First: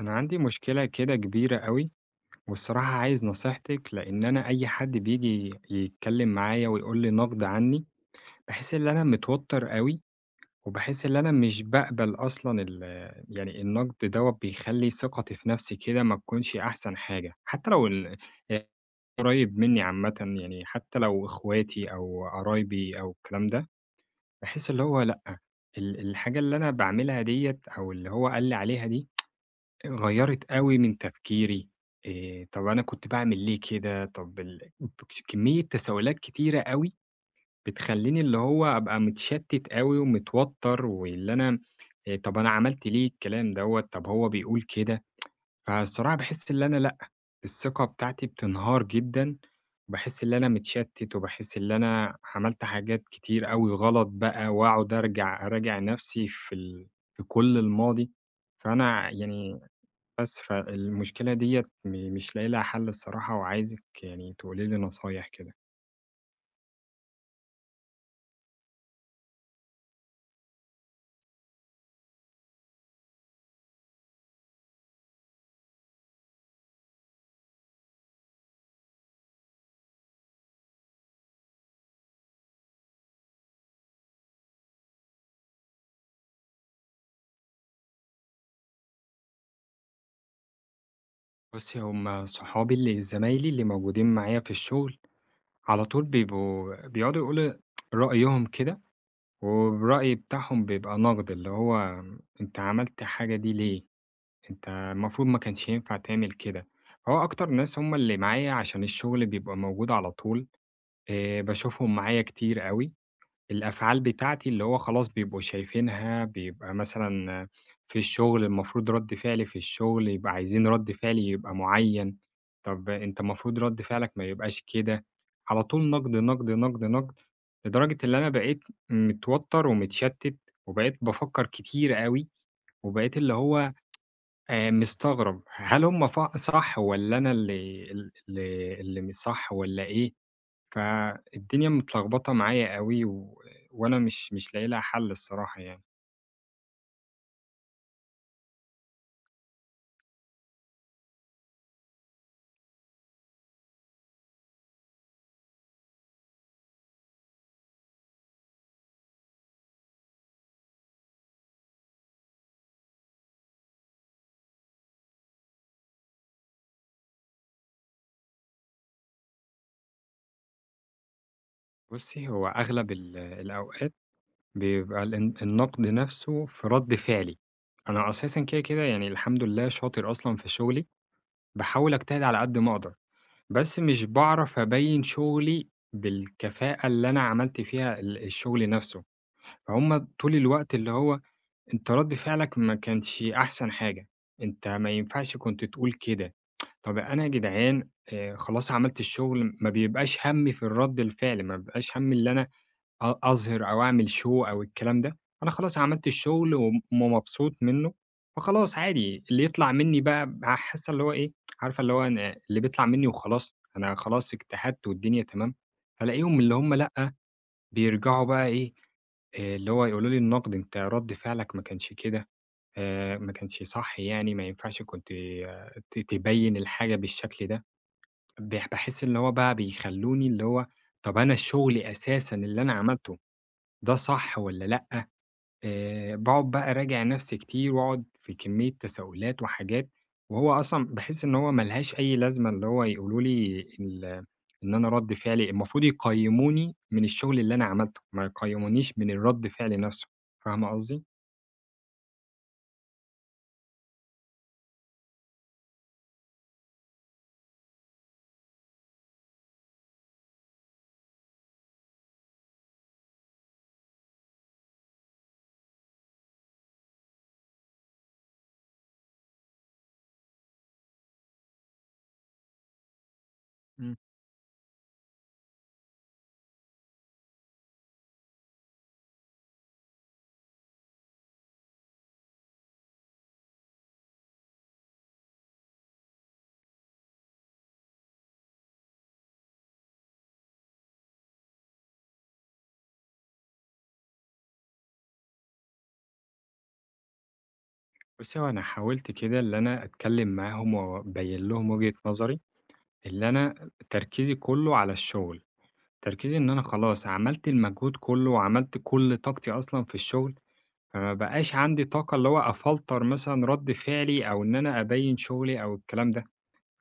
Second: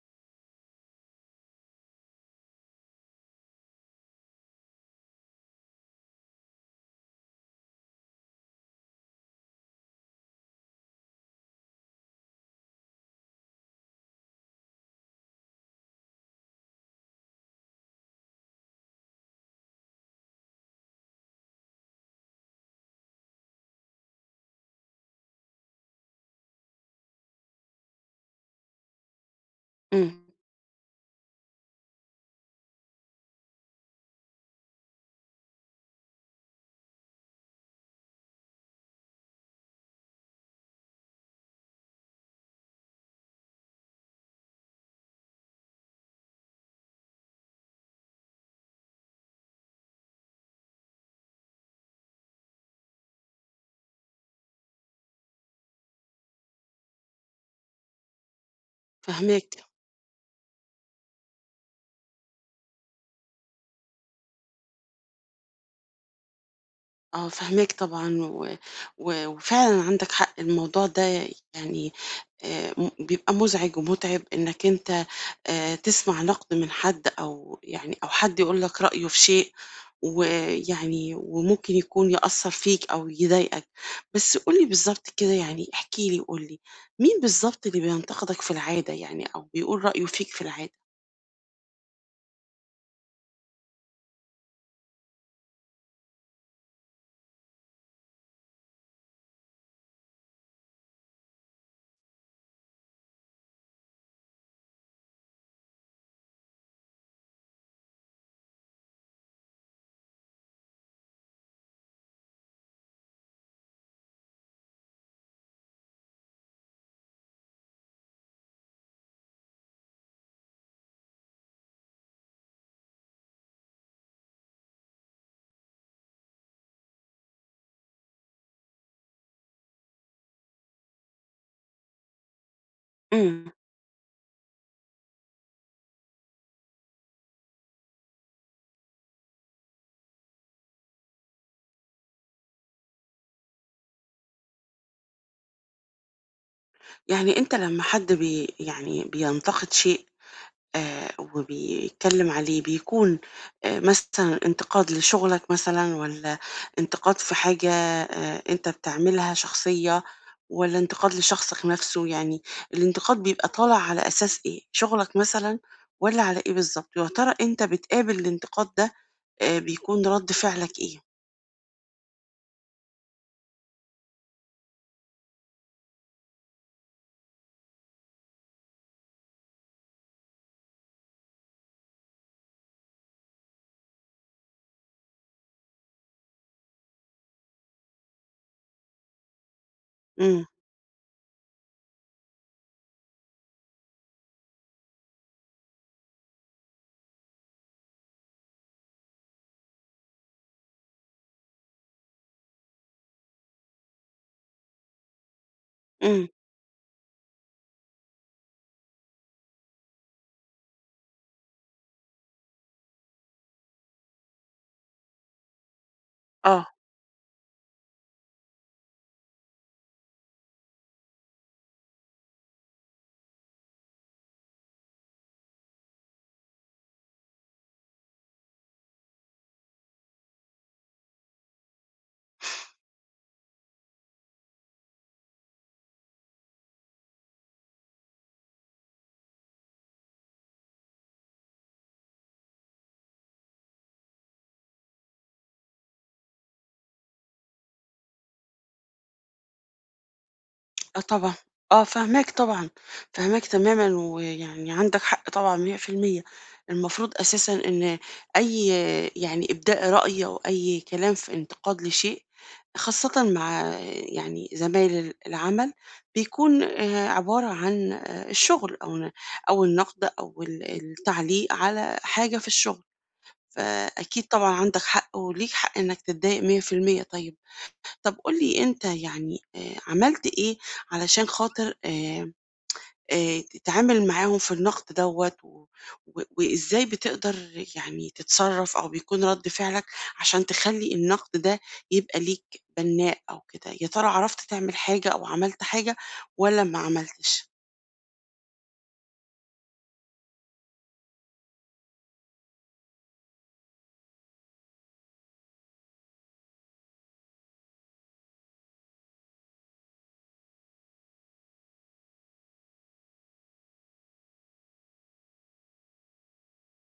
أنا عندي مشكلة كده كبيرة أوي، والصراحة عايز نصيحتِك، لإن أنا أي حد بييجي يتكلم معايا ويقول لي نقد عني، باحس إن أنا متوتر أوي، وباحس إن أنا مش باقبل أصلًا يعني النقد دوّة بيخلّي ثقتي في نفسي كده ما تكونش أحسن حاجة، حتى لو قريب مني عامةً، يعني حتى لو إخواتي أو قرايبي أو الكلام ده، باحس اللي هو لأ، الحاجة اللي أنا باعملها ديّة أو اللي هو قال لي عليها دي إمم، غيّرِت أوي من تفكيري. طَب أنا كنت باعمل ليه كده، طَب بكس كمية تساؤلات كتيرة أوي، بتخلّيني اللي هو أبقى متشتِّت أوي ومتوتّر، واللي أنا. طَب أنا عملت ليه الكلام دوّة، طَب هو بيقول كده، فالصراحة باحس اللي أنا لأ، الثقة بتاعتي بتنهار جدًا، وباحس اللي أنا متشتِّت، وباحس اللي أنا عملت حاجات كتير أوي غلط بقى، وأقعد أرجع أراجع نَفْسي في كل الماضي، فأنا فاهماك، يعني، بس فالمشكلة ديّة مش لاقي لها حل الصراحة، وعايزِك يعني تقولي لي نصايح كده. آه فاهماك طبعًا، و وفعلًا عندك حق الموضوع ده يعني م بيبقى مزعج ومُتعب إنك أنت تسمع نقد من حد أو يعني أو حد يقول لك رأيه في شيء، ويعني وممكن يكون يأثّر فيك أو يضايقك، بس قُل لي بالضبط كده يعني احكِ لي قُل لي، مين بالضبط اللي بينتقدك في العادة يعني أو بيقول رأيه فيك في العادة؟ بُصّي، هم صحابي اللي زمايلي اللي موجودين معايا في الشغل، على طول بيبقوا بيقعدوا يقولوا رأيهم كده، والرأي بتاعهم بيبقى نقد، اللي هو أنت عملت حاجة دي ليه؟ أنت المفروض ما كانش ينفع تعمل كده. هو أكتر ناس هم اللي معايا عشان الشغل بيبقى موجود على طول، باشوفهم معايا كتير أوي. الأفعال بتاعتي اللي هو خلاص بيبقوا شايفينها، بيبقى مثلًا في الشغل المفروض رَد فعلي في الشغل يبقى، عايزين رَد فعلي يبقى معيّن، طَب أنت المفروض رَد فعلك ما يبقاش كده، على طول نقد، نقد، نقد، نقد، لدرجة إن أنا بقيت متوتّر ومتشتّت، وبقيت بافكّر كتير أوي، وبقيت اللي إمم، هو مستغرب، هل هُم صح والّا أنا اللي ال اللي اللي مش صح والّا إيه؟ فالدنيا متلخبطة معايا قوي و... وأنا مش لاقي لها حل الصراحة يعني. يعني أنت لمّا حد يعني بينتقد شيء آآ وبيتكلم عليه، بيكون مثلًا انتقاد لشغلك مثلًا والّا انتقاد في حاجة أنت بتعملها شخصية والّا انتقاد لشخصك نفسه؟ يعني الانتقاد بيبقى طالع على أساس إيه؟ شغلك مثلًا والّا على إيه بالضبط؟ ويا ترى أنت بتقابل الانتقاد ده بيكون رَد فعلك إيه؟ بُصّي، هو أغلب الأوقات بيبقى الان النقد نفسه في رد فعلي. أنا أساسًا كده، كده يعني الحمد لله شاطر أصلًا في شغلي، باحاول أجتهد على قد ما أقدر، بس مش باعرف أبيّن شغلي بالكفاءة اللي أنا عملت فيها الشغل نفسه، فهُم طول إمم، الوقت اللي هو أنت رد فعلك ما كانش أحسن حاجة، أنت ما ينفعش كنت تقول كده، طب أنا يا جدعان، خلاص عملت الشغل، ما بيبقاش هَمّي في الرد الفعل، ما بيبقاش هَمّي اللي أنا أظهر أو أعمل show أو الكلام ده، أنا خلاص عملت إمم، الشغل وم ومبسوط منّه، فخلاص عادي اللي يطلع منّي بقى حاسة اللي هو إيه، عارفة اللي هو أنا اللي بيطلع منّي وخلاص، أنا خلاص اجتهدت والدنيا تمام، ألاقيهم اللي آه. هم لأ، بيرجعوا بقى إيه، اللي هو يقولوا لي النقد، أنت رَد فعلك ما كانش كده، ما كانش صح يعني، ما ينفعش كنت، آه، تبيّن الحاجة بالشكل ده. باحس اللي هو بقى بيخلّوني اللي هو، طَب أنا الشغل أساسًا اللي أنا عملته ده صح والّا لأ؟ باقعد بقى أراجع نفسي كتير وأقعد في كمية تساؤلات وحاجات، وهو أصلًا باحس إن هو ما لهاش أي لازمة اللي هو يقولوا لي ال، إن أنا رَد فعلي المفروض يقيّموني من الشغل اللي أنا عملته، ما يقيّمونيش من الرَد فعل نفسه، فاهمة آه قصدي؟ طبعًا، آه فاهماك طبعًا، فاهماك تمامًا، ويعني عندك حق طبعًا 100%، المفروض أساسًا إن أي يعني إبداء رأي أو أي كلام في انتقاد لشيء، خاصةً مع يعني زمايل ال العمل، بيكون عبارة عن الشغل أو النقد أو ال التعليق على حاجة في الشغل، إمم. فأكيد طبعًا عندك حق وليك حق إنك تتضايق 100%. طيب طب قُل لي أنت يعني عملت إيه علشان خاطر تتعامل معاهم في النقد دوّة و وإزاي بتقدر يعني تتصرّف أو بيكون رَد فعلك عشان تخلّي النقد ده يبقى ليك بناء أو كده، يا ترى عرفت تعمل حاجة أو عملت حاجة والّا ما عملتش؟ بُصّي، هو أنا حاولت كده اللي أنا أتكلّم معاهم وأبيّن لهم وجهة نظري، اللي أنا تركيزي كُلّه على الشغل، تركيزي إن أنا خلاص عملت المجهود كُلّه وعملت كل طاقتي أصلًا في الشغل، فما بقاش عندي طاقة اللي هو أفلتر مثلًا رد فعلي أو إن أنا أبيّن شغلي أو الكلام ده،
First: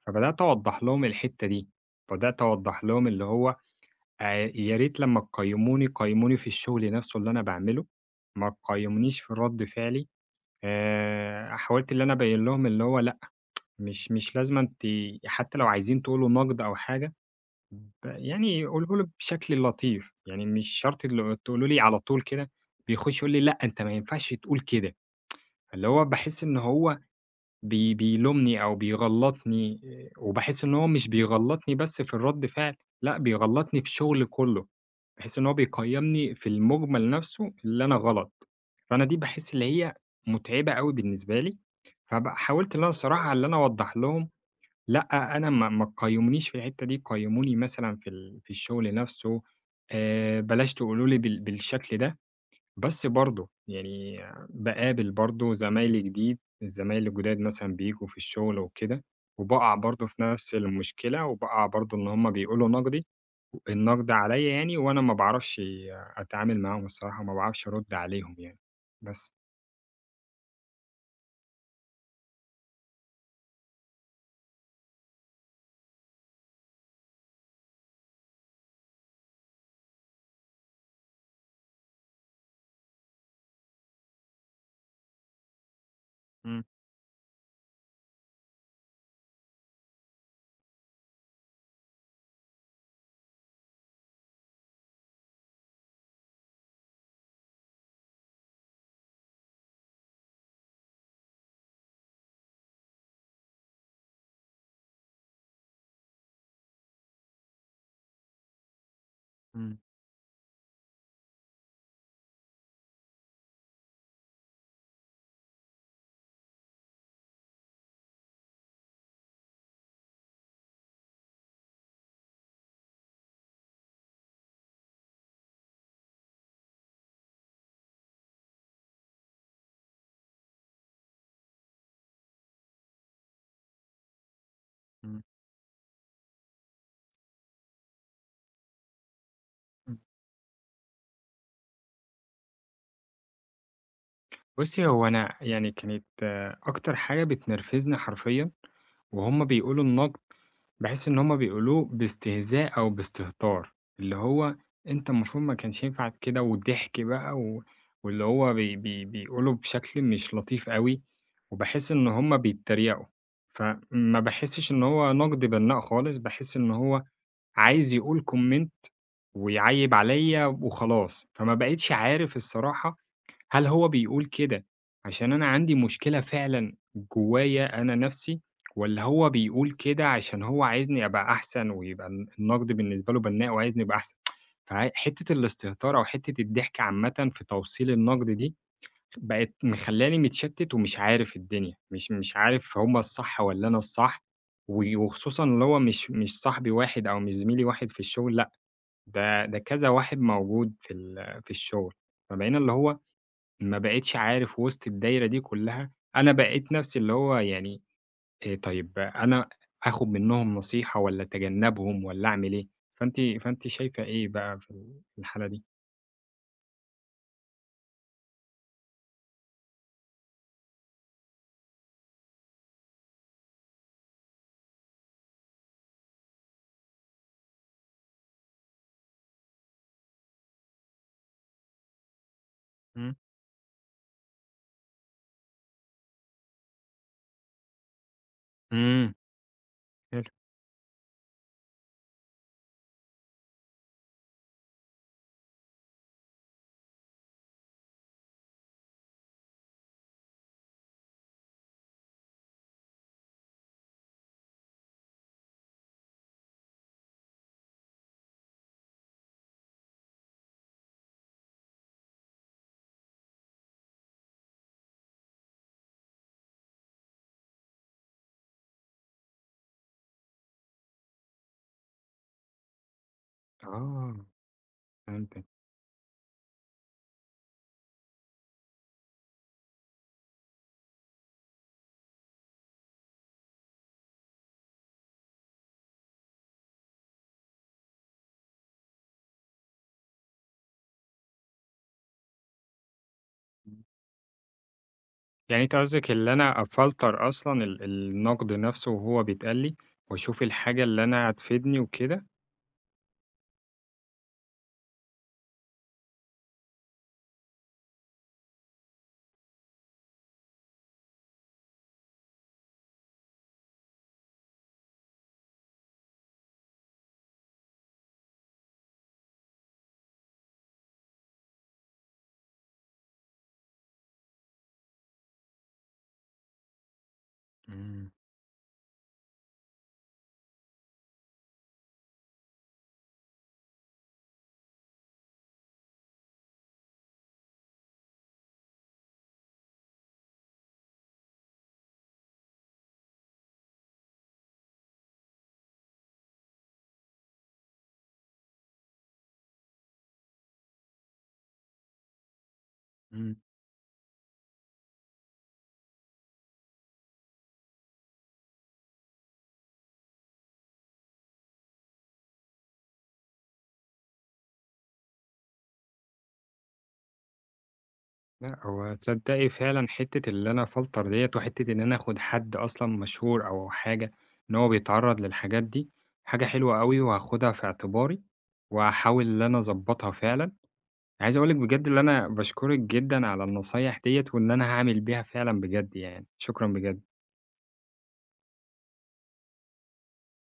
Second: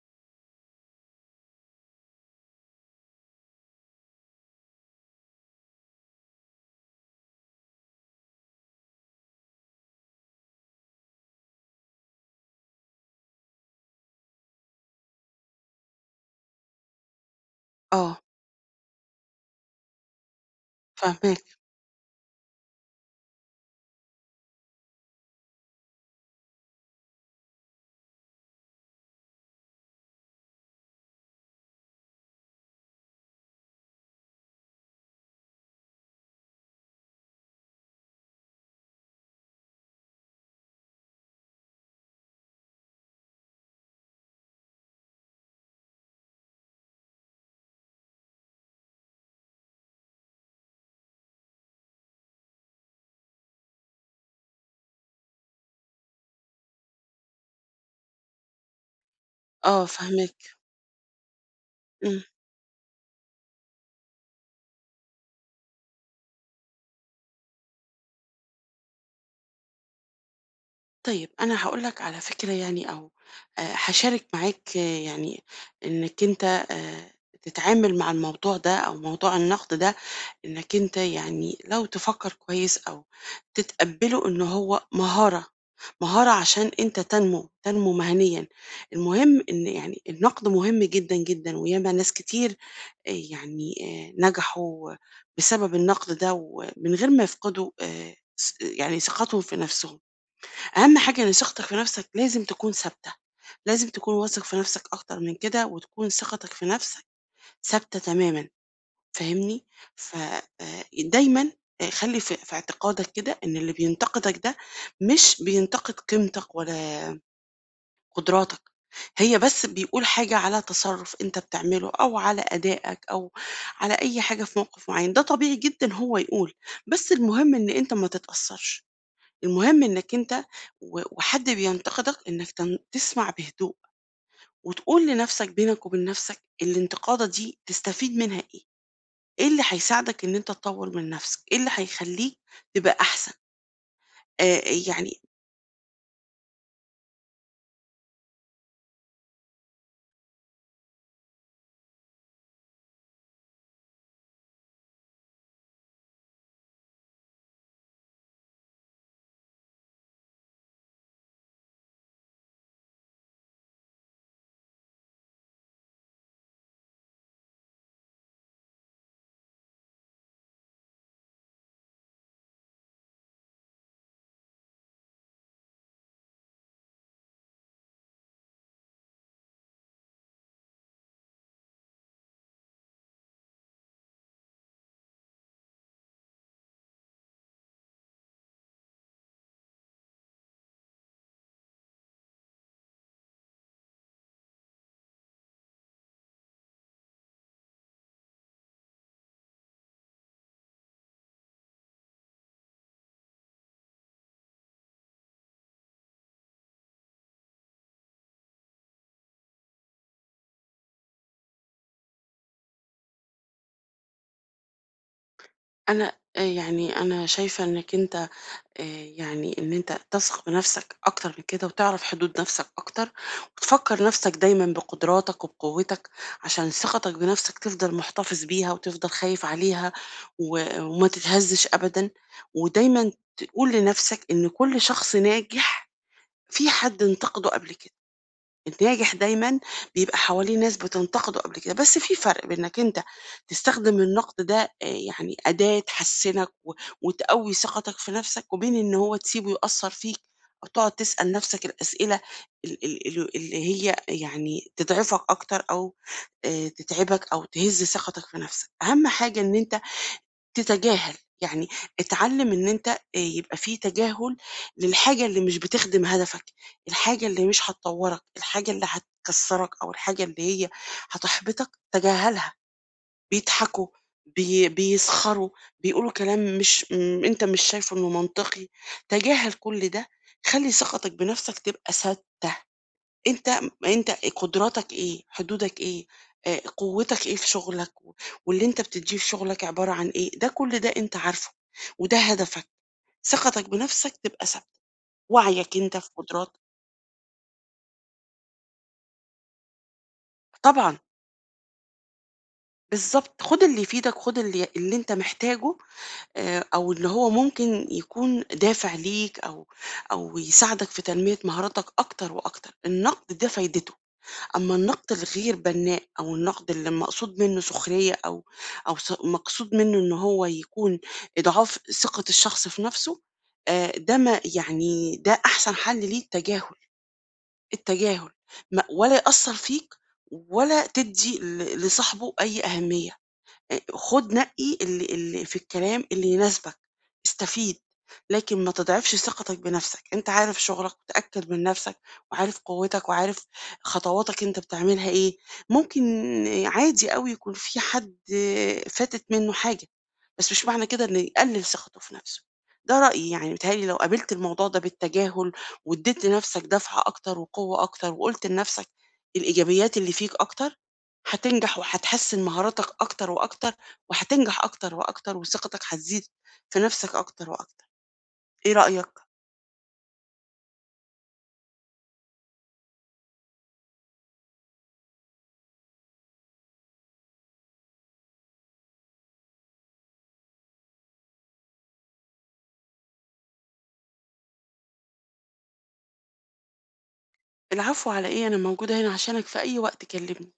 فبدأت أوضّح لهم الحتّة دي، بدأت أوضّح لهم اللي هو يا ريت لمّا تقيّموني قيّموني في الشغل نَفْسه اللي أنا باعمله، ما تقيّمونيش في رد فعلي، حاولت اللي أنا أبيّن لهم اللي هو لأ، مش لازمًا حتّى لو عايزين تقولوا نقد أو حاجة، آه، يعني قولوا له بشكل لطيف، يعني مش شرط اللي فاهماك، تقولوا لي على طول كده، بيخُش يقول لي لأ أنت ما ينفعش تقول كده. اللي هو باحس إن هو بيلومني أو بيغلّطني، وباحس إن هو مش بيغلّطني بس في الرَد فعل، لأ بيغلّطني في الشغل كُلّه، باحس إن هو بيقيّمني في المُجمل نَفْسه اللي أنا غلط، فأنا دي باحس اللي هي مُتعبة أوي بالنسبة لي، حاولت إن أنا الصراحة اللي أنا أوضّح لهم لأ، أنا ما تقيّمونيش في الحتّة دي، قيّموني مثلًا في الشغل نَفْسه، بلاش تقولوا لي بالشكل ده. بس برضه يعني باقابل برضه، زمايلي الجداد مثلًا بييجوا في الشغل وكده، وباقع آه، برضه في فاهماك، نفس المشكلة، وباقع برضه إن إمم. هم بيقولوا النقد عليَّ يعني، وأنا ما باعرفش أتعامل معاهم الصراحة، وما باعرفش أرُد عليهم يعني، بس. طيب أنا هاقول لك على فكرة يعني أو هاشارك معاك آه، يعني إنّك أنت آآ تتعامل مع الموضوع ده أو موضوع النقد ده، إنّك أنت يعني لو تفكّر كويس أو تتقبّله إن هو مهارة، مهارة إمم. عشان أنت تنمو، تنمو مهنيًا. المهم إن يعني النقد مهم جدًا، جدًا وياما ناس كتير يعني نجحوا بسبب النقد ده ومن غير ما يفقدوا ث يعني ثقتهم في نَفْسهم. أهم حاجة إن ثقتك في نفسك لازم تكون ثابتة، لازم تكون واثق في نفسك أكتر من كده، وتكون ثقتك في نفسك ثابتة تمامًا، فاهمني؟ إمم. ف دايمًا خلّي في اعتقادك كده إن اللي بينتقدك ده مش بينتقد قيمتك ولا قدراتك، هي بس بيقول حاجة على تصرُّف أنت بتعمله أو على أدائك أو على أي حاجة في موقف معيّن، ده طبيعي جدًا هو يقول، بس المهم إن أنت ما تتأثّرش. المهم إنك أنت و وحد بينتقدك إنك تسمع بهدوء، وتقول لنفسك بينك وبين نفسك الانتقادة دي تستفيد منها إيه؟ إيه اللي إمم. هيساعدك إن أنت تطوّر من نفسك؟ إيه اللي هيخلّيك تبقى أحسن؟ آآ بُصّي، هو يعني أنا يعني كانت، أكتر حاجة بتنرفزني حرفيًا وهُم بيقولوا النقد، باحس إن هُم بيقولوه باستهزاء أو باستهتار، اللي هو أنت المفروض ما كانش ينفع كده وضحك بقى، و واللي هو بي بي بيقولوا بشكل مش لطيف أوي، وباحس إن هُم بيتريقوا، فما باحسش إن هو نقد بنّاء خالص، باحس إن هو عايز يقول comment ويعيّب عليَّ وخلاص، فما بقيتش عارف الصراحة هل هو بيقول كده عشان أنا عندي مشكلة فعلًا جوايا أنا نَفْسي، والّا هو بيقول كده عشان هو عايزني أبقى أحسن، ويبقى النقد بالنسبة له بناء وعايزني أبقى أحسن؟ حتّة الاستهتار أو حتّة الضحك عامةً في توصيل النقد دي، بقت مخلّياني متشتِّت ومش عارف الدنيا، مش عارف هم الصح والّا أنا الصح، و وخصوصًا اللي هو مش صاحبي واحد أو مش زميلي واحد في الشغل لأ، ده كذا واحد موجود في الشغل، فبقينا اللي هو ما بقيتش عارف وسط الدايرة دي كلّها، أنا بقيت نَفْسي اللي هو يعني، طيب أنا آخُد منّهم نصيحة والّا أتجنّبهم والّا أعمل إيه؟ فأنتِ شايفة إيه بقى في الحالة دي؟ أنا آه يعني أنا شايفة إنك أنت آآ يعني إن أنت تثق بنَفْسك أكتر من كده وتعرف حدود نَفْسك أكتر، وتفكّر نَفْسك دايمًا بقدراتك وبقوتك عشان ثقتك بنَفْسك تفضل محتفظ بيها وتفضل خايف عليها و وما تتهزّش أبدًا، ودايمًا إمم. تقول لنَفْسك إن كل شخص ناجح في حد انتقده قبل كده. إمم. الناجح دايمًا بيبقى حلو. حواليه ناس بتنتقده قبل كده، بس في فرق بين إنك أنت تستخدم النقد ده يعني أداة تحسّنك و وتقوّي ثقتك في نفسك، وبين إن هو تسيبه يأثّر فيك أو تقعد تسأل نفسك الأسئلة ال ال ال اللي هي يعني تضعفك أكتر أو تتعبك أو تهز ثقتك في نفسك. أهم حاجة إن أنت تتجاهل، يعني اتعلم إن أنت يبقى في تجاهل للحاجة اللي مش بتخدم هدفك، الحاجة اللي مش هتطوّرك، الحاجة اللي هتكسّرك أو الحاجة اللي هي هتحبطك تجاهلها، بيضحكوا، آه، فهمتك. بيسخروا، بيقولوا كلام مش م أنت مش شايفه إنه منطقي، تجاهل كل ده، خلّي ثقتك بنفسك تبقى ثابتة. أنت أنت قدراتك إيه، حدودك إيه، قوتك إيه في شغلك، و واللي أنت بتدّيه في شغلك عبارة عن إيه، ده كل ده أنت عارفه، وده هدفك، ثقتك بنفسك تبقى ثابتة، يعني أنت وعيك أنت في قصدك اللي قدراتك أنا أفلتر أصلًا النقد نَفْسه وهو بيتقال لي، وأشوف الحاجة طبعًا، اللي أنا هتفيدني وكده؟ بالضبط، خُد اللي يفيدك، خُد اللي أنت محتاجه أو اللي هو ممكن يكون دافع ليك أو أو يساعدك في تنمية مهاراتك أكتر وأكتر، النقد ده فايدته. أمّا النقد الغير بنّاء أو النقد اللي مقصود منّه سخرية أو مقصود منّه إن هو يكون إضعاف ثقة الشخص في نَفْسه، ده ما يعني ده أحسن حَل ليه التجاهل، إمم. التجاهل ما ولا يأثّر فيك ولا تدّي لصاحبه أي أهمية. خُد نقِّي اللي في الكلام اللي يناسبك، استفيد، لكن ما تضعفش ثقتك بنَفْسك، أنت عارف شُغلك ومتأكد من نَفْسك وعارف قوتك وعارف خطواتك أنت بتعملها إيه، ممكن عادي أوي يكون في حد فاتت منّه حاجة، بس مش معنى كده إنه يقلِّل ثقته في نَفْسه، ده رأيي إمم. يعني متهيأ لي لو قابلت الموضوع ده بالتجاهل وادّيت لنَفْسك دفعة أكتر وقوة أكتر وقُلت لنَفْسك الإيجابيات اللي فيك أكتر، هتنجح وهتحسّن مهاراتك أكتر وأكتر، وهتنجح أكتر وأكتر وثقتك هتزيد في نَفْسك أكتر وأكتر. لأ، إيه هو رأيك؟ تصدّقي فعلًا حتّة اللي أنا أفلتر ديّة، وحتّة إن أنا آخُد حد أصلًا مشهور أو حاجة إن هو بيتعرّض للحاجات دي، حاجة حلوة أوي وهاخدها في اعتباري، وهاحاول إن أنا أضبّطها فعلًا. عايز أقول لِك بجد اللي أنا باشكرِك جدًا على النصايح ديّة، وإن أنا هاعمل بيها فعلًا بجد يعني، شكرًا بجد. العفو على إيه، أنا موجودة هنا عشانك في أي وقت كلّمني.